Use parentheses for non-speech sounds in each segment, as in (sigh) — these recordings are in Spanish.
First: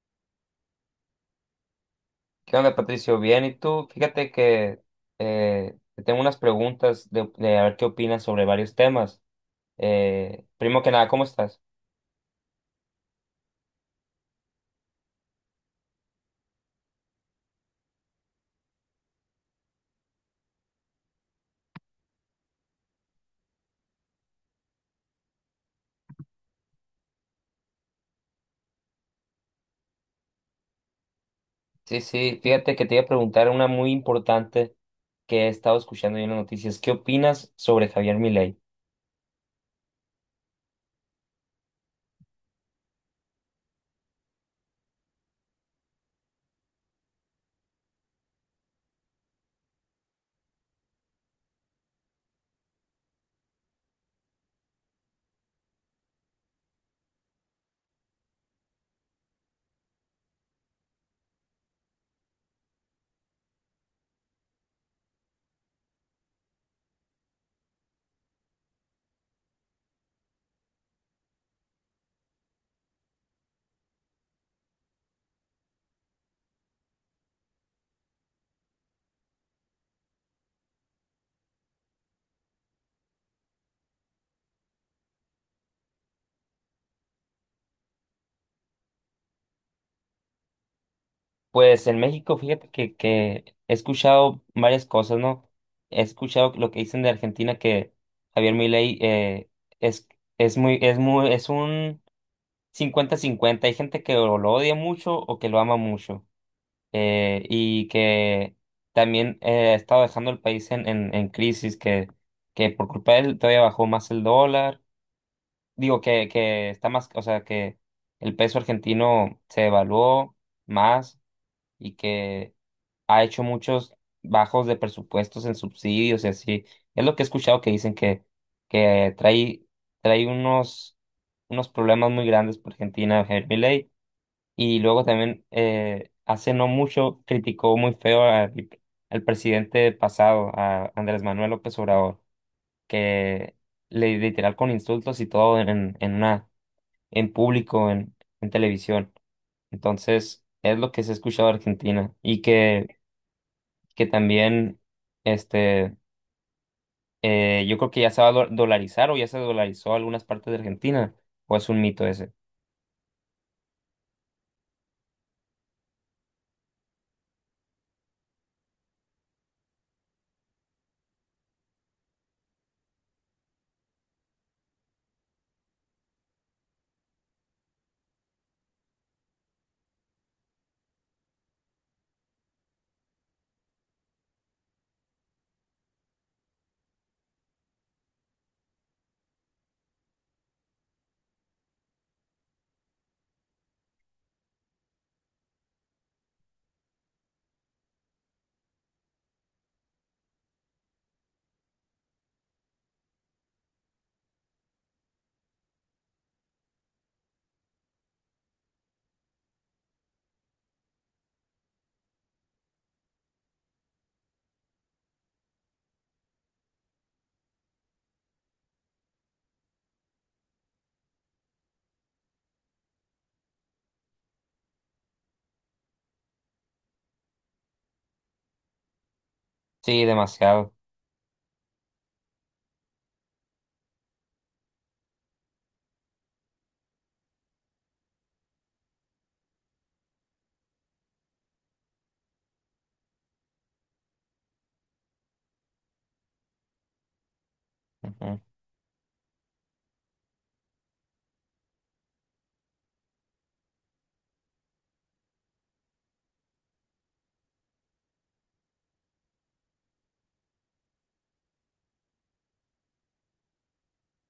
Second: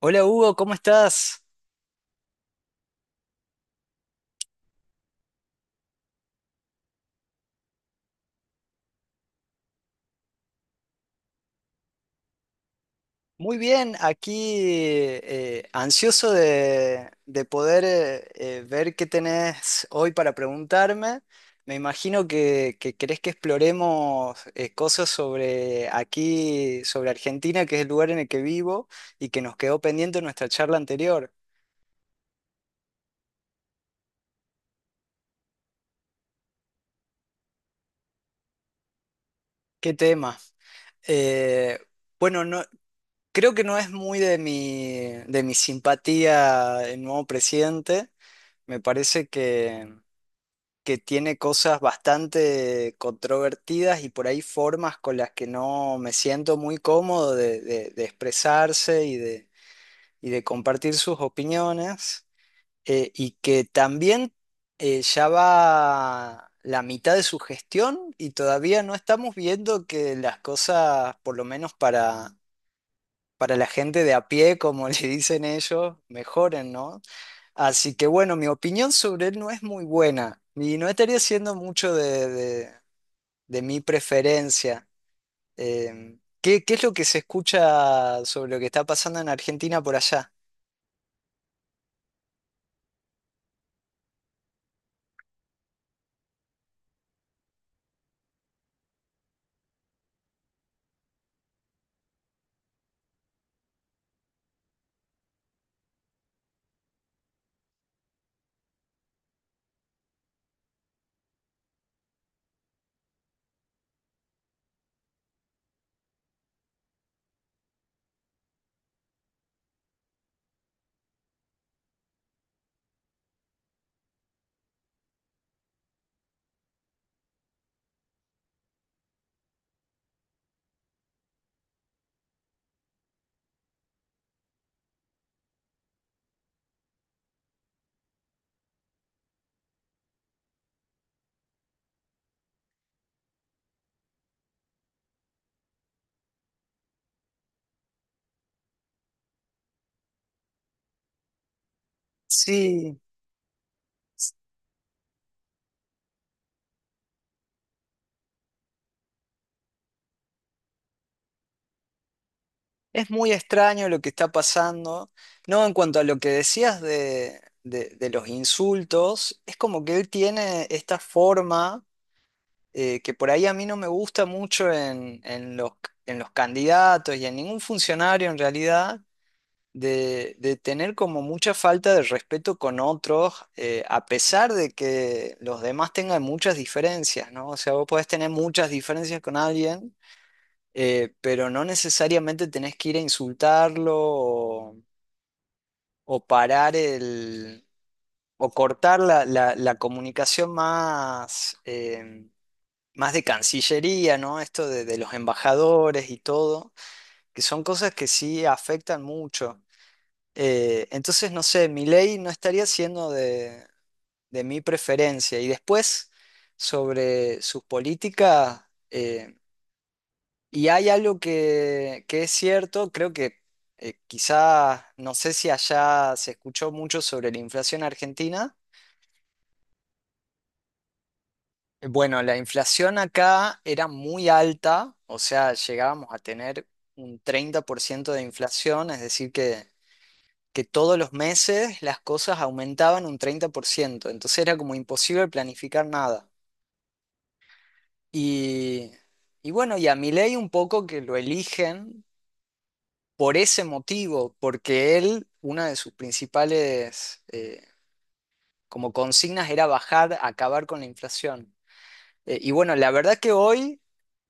Hola Hugo, ¿cómo estás? ¿Qué onda, Patricio? Bien, ¿y tú? Fíjate que te tengo unas preguntas de a ver qué opinas sobre varios temas. Primero que nada, ¿cómo estás? Muy bien, aquí ansioso de poder ver qué tenés hoy para preguntarme. Me imagino que querés que exploremos cosas sobre aquí, sobre Argentina, que es el lugar en el que vivo y que nos quedó pendiente en nuestra charla anterior. Sí, sí, fíjate que te iba a preguntar una muy importante que he estado escuchando yo en las noticias. ¿Qué opinas sobre Javier Milei? ¿Qué tema? Eh, bueno, no, creo que no es muy de mi simpatía el nuevo presidente. Me parece que tiene cosas bastante controvertidas y por ahí formas con las que no me siento muy cómodo de expresarse y de compartir sus opiniones, y que también ya va la mitad de su gestión y todavía no estamos viendo que las cosas, por lo menos para la gente de a pie, como (laughs) le dicen ellos, mejoren, ¿no? Así que bueno, mi opinión sobre él no es muy buena y no estaría siendo mucho de mi preferencia. ¿Qué es lo que se escucha sobre lo que está pasando en Argentina por allá? Pues en México, fíjate que he escuchado varias cosas, ¿no? He escuchado lo que dicen de Argentina que Javier Milei es, es un 50/50. Hay gente que o lo odia mucho o que lo ama mucho. Y que también ha estado dejando el país en crisis, que por culpa de él todavía bajó más el dólar. Digo que está más, o sea, que el peso argentino se evaluó más y que ha hecho muchos bajos de presupuestos en subsidios y así. Es lo que he escuchado que dicen que trae unos problemas muy grandes por Argentina, Javier Milei, y luego también, hace no mucho, criticó muy feo al presidente pasado, a Andrés Manuel López Obrador, que le literal con insultos y todo en público, en televisión. Entonces, es lo que se ha escuchado de Argentina. Y Sí, que también, este, yo creo que ya se va a dolarizar o ya se dolarizó algunas partes de Argentina, o es un mito ese. es muy extraño lo que está pasando. No, en cuanto a lo que decías de los insultos, es como que él tiene esta forma que por ahí a mí no me gusta mucho en los candidatos y en ningún funcionario en realidad, de tener como mucha falta de respeto con otros, a pesar de que los demás tengan muchas diferencias, ¿no? O sea, vos podés tener muchas diferencias con alguien, pero no necesariamente tenés que ir a insultarlo o parar el... o cortar la comunicación más de Cancillería, ¿no? Esto de los embajadores y todo, que son cosas que sí afectan mucho. Entonces, no sé, mi ley no estaría siendo de mi preferencia. Y después, sobre sus políticas, eh, y hay algo que es cierto, creo que quizá, no sé si allá se escuchó mucho sobre la inflación argentina. Sí, demasiado. Bueno, la inflación acá era muy alta, o sea, llegábamos a tener un 30% de inflación, es decir, que todos los meses las cosas aumentaban un 30%. Entonces era como imposible planificar nada. Y, y bueno, y a Milei un poco que lo eligen por ese motivo, porque él, una de sus principales como consignas, era bajar, acabar con la inflación. Y bueno, la verdad que hoy,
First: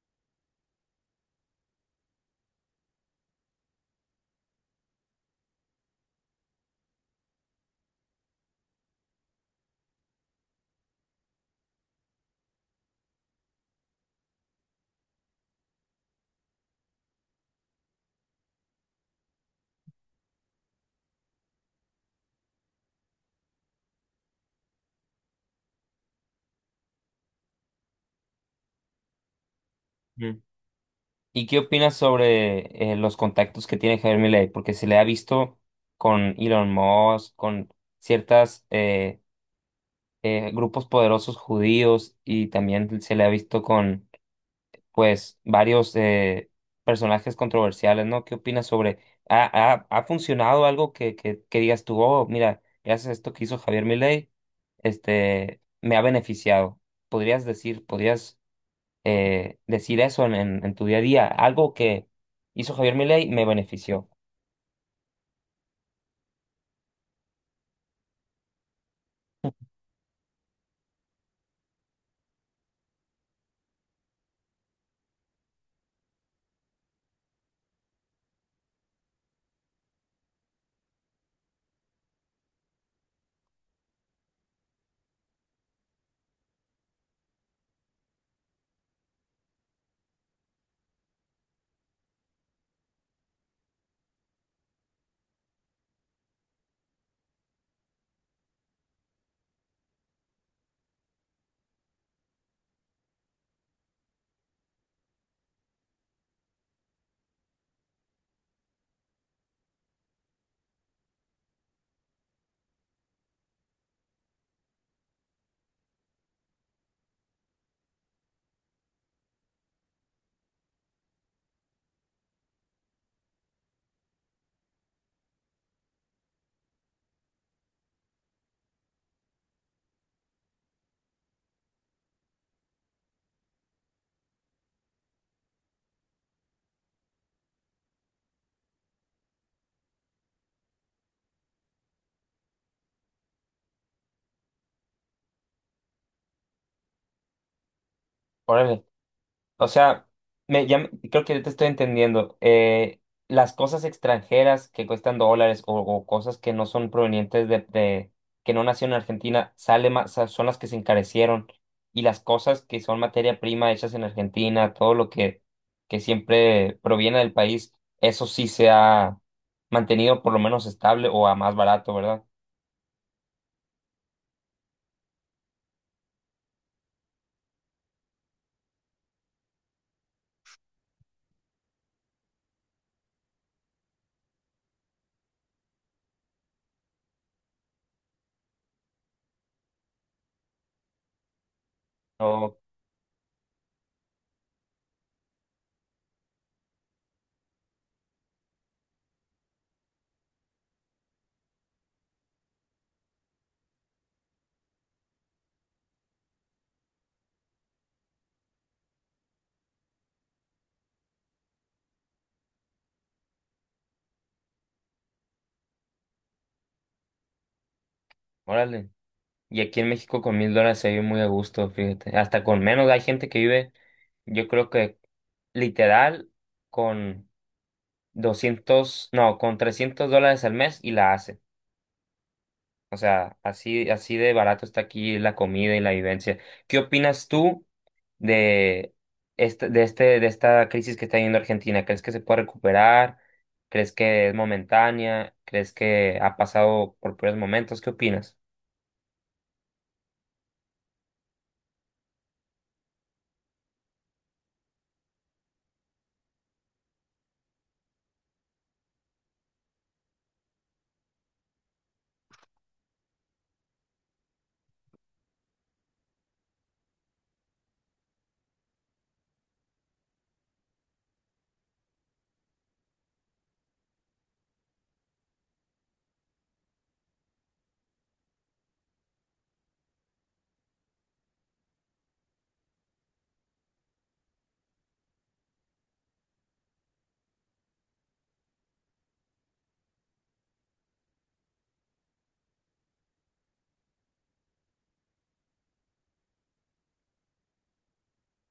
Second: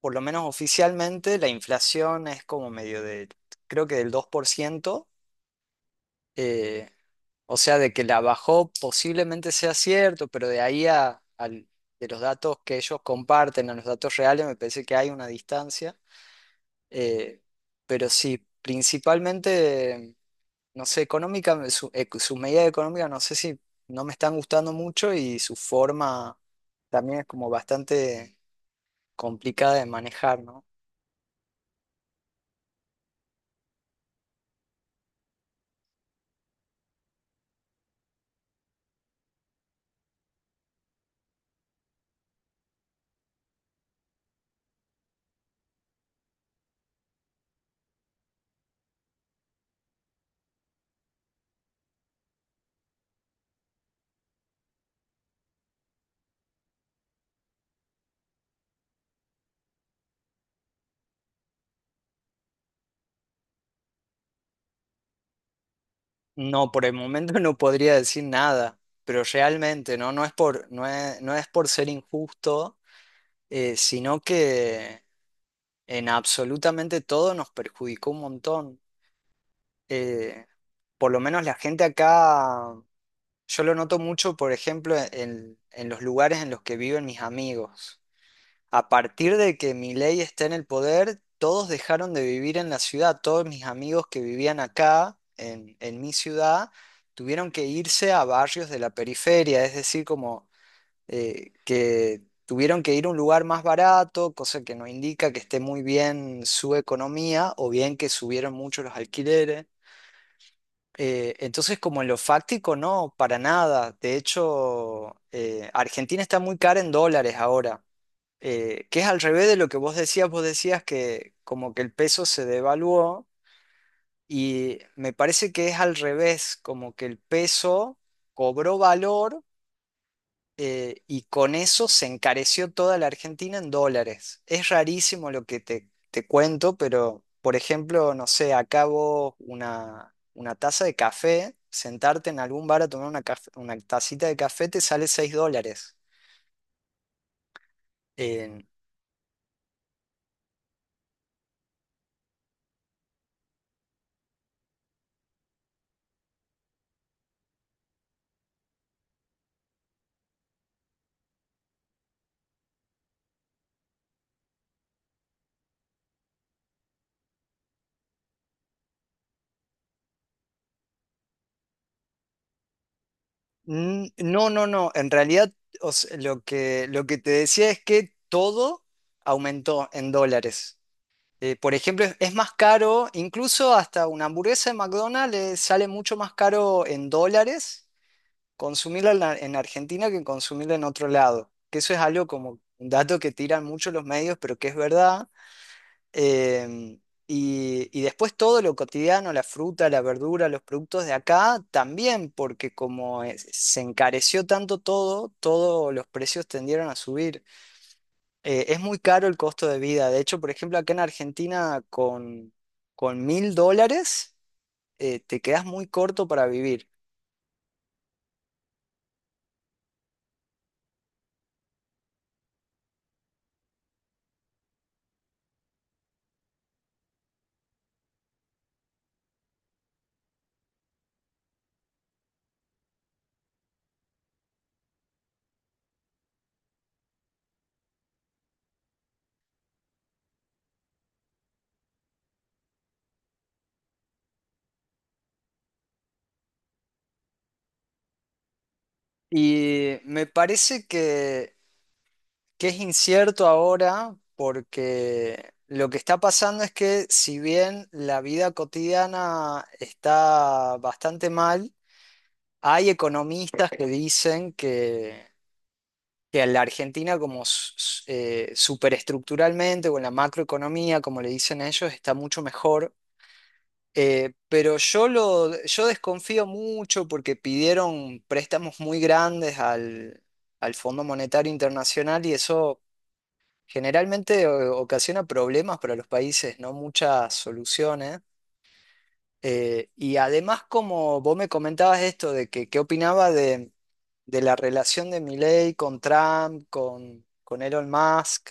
por lo menos oficialmente, la inflación es como medio creo que del 2%. eh, o sea, de que la bajó posiblemente sea cierto, pero de ahí de los datos que ellos comparten a los datos reales, me parece que hay una distancia. eh, pero sí, principalmente, no sé, económica, sus medidas económicas, no sé, si no me están gustando mucho. Y su forma también es como bastante complicada de manejar, Ujú. ¿no? ¿Y qué opinas sobre los contactos que tiene Javier Milei? Porque se le ha visto con Elon Musk, con ciertas grupos poderosos judíos y también se le ha visto con, pues, varios personajes controversiales, ¿no? ¿Qué opinas sobre? ¿Ha, ha funcionado algo que digas tú, oh, mira, gracias a esto que hizo Javier Milei, me ha beneficiado? Podrías decir eso en tu día a día? Algo que hizo Javier Milei me benefició. No, por el momento (laughs) no podría decir nada, pero realmente no, no es por, no es, no es por ser injusto, sino que en absolutamente todo nos perjudicó un montón. Eh, por lo menos la gente acá, yo lo noto mucho, por ejemplo, en los lugares en los que viven mis amigos. A partir de que Milei está en el poder, todos dejaron de vivir en la ciudad. Todos mis amigos que vivían acá, en mi ciudad, tuvieron que irse a barrios de la periferia, es decir, como que tuvieron que ir a un lugar más barato, cosa que no indica que esté muy bien su economía, o bien que subieron mucho los alquileres. Entonces, como en lo fáctico, no, para nada. De hecho, Argentina está muy cara en dólares ahora, que es al revés de lo que Vos decías, que como que el peso se devaluó, y me parece que es al revés, como que el peso cobró valor, y con eso se encareció toda la Argentina en dólares. Es rarísimo lo que te cuento, pero por ejemplo, no sé, acabo una taza de café, sentarte en algún bar a tomar una tacita de café te sale $6. Órale. O sea, creo que te estoy entendiendo. Las cosas extranjeras que cuestan dólares o cosas que no son provenientes que no nacieron en Argentina, sale más, son las que se encarecieron. Y las cosas que son materia prima hechas en Argentina, todo que siempre proviene del país, eso sí se ha mantenido por lo menos estable o a más barato, ¿verdad? Mm. No, no, no. En realidad, o sea, lo que te decía es que todo aumentó en dólares. Por ejemplo, es más caro, incluso hasta una hamburguesa de McDonald's sale mucho más caro en dólares consumirla en Argentina que consumirla en otro lado. Que eso es algo No. como un dato que tiran mucho los medios, pero que es verdad. Em, y después, todo lo cotidiano, la fruta, la verdura, los productos de acá, también, porque como se encareció tanto todo, todos los precios tendieron a subir. Es muy caro el costo de vida. De hecho, por ejemplo, acá en Argentina, con $1000 te quedas muy corto para vivir. Órale. Y aquí en México con $1,000 se vive muy a gusto, fíjate. Hasta con menos hay gente que vive, yo creo que literal con 200, no, con $300 al mes y la hace. O sea, así, así de barato está aquí la comida y la vivencia. ¿Qué opinas tú de de esta crisis que está viviendo Argentina? ¿Crees que se puede recuperar? ¿Crees que es momentánea? ¿Crees que ha pasado por peores momentos? ¿Qué opinas? Y me parece que es incierto ahora, porque lo que está pasando es que, si bien la vida cotidiana está bastante mal, hay economistas que dicen que a la Argentina como superestructuralmente, o en la macroeconomía, como le dicen ellos, está mucho mejor. Pero yo desconfío mucho porque pidieron préstamos muy grandes al Fondo Monetario Internacional, y eso generalmente ocasiona problemas para los países, no muchas soluciones. Y además, como vos me comentabas, esto de que qué opinaba de la relación de Milei con Trump, con Elon Musk,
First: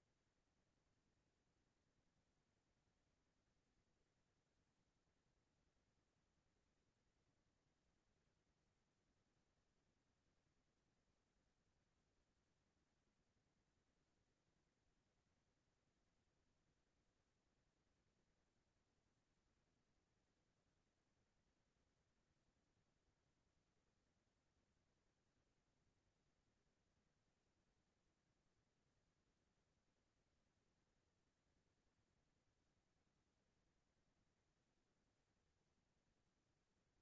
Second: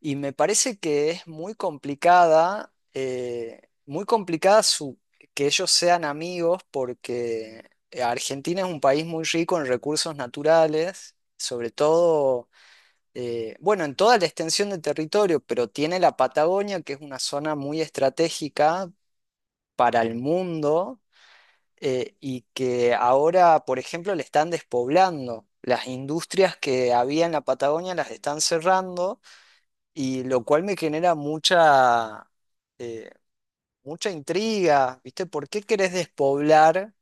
y me parece que es muy complicada que ellos sean amigos, porque Argentina es un país muy rico en recursos naturales, sobre todo, bueno, en toda la extensión de territorio. Pero tiene la Patagonia, que es una zona muy estratégica para el mundo, y que ahora, por ejemplo, le están despoblando. Las industrias que había en la Patagonia las están cerrando, y lo cual me genera eh, mucha intriga. ¿Viste? ¿Por qué querés despoblar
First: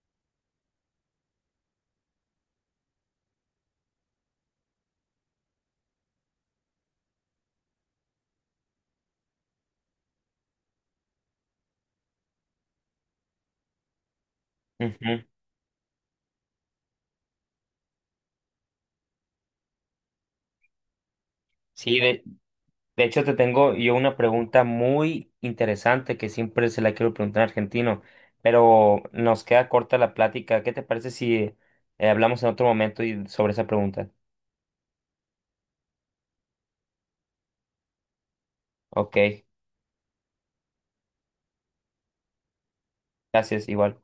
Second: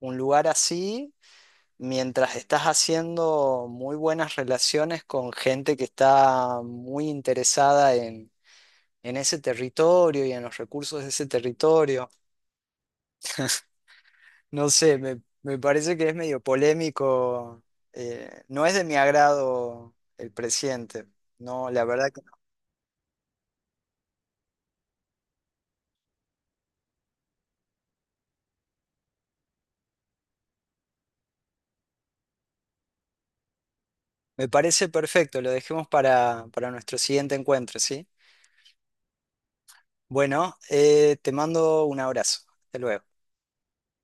un lugar así mientras estás haciendo muy buenas relaciones con gente que está muy interesada en ese territorio y en los recursos de ese territorio? No sé, me, Ujú. me parece que es medio polémico. No es de mi agrado el presidente. No, la Sí, verdad que de no. De hecho, te tengo yo una pregunta muy interesante que siempre se la quiero preguntar a un argentino, pero nos queda corta la plática. ¿Qué te parece si hablamos en otro momento y sobre esa pregunta? Me parece perfecto, lo dejemos para nuestro siguiente encuentro, ¿sí? Ok, Bueno, te mando un abrazo. Hasta luego. gracias, igual.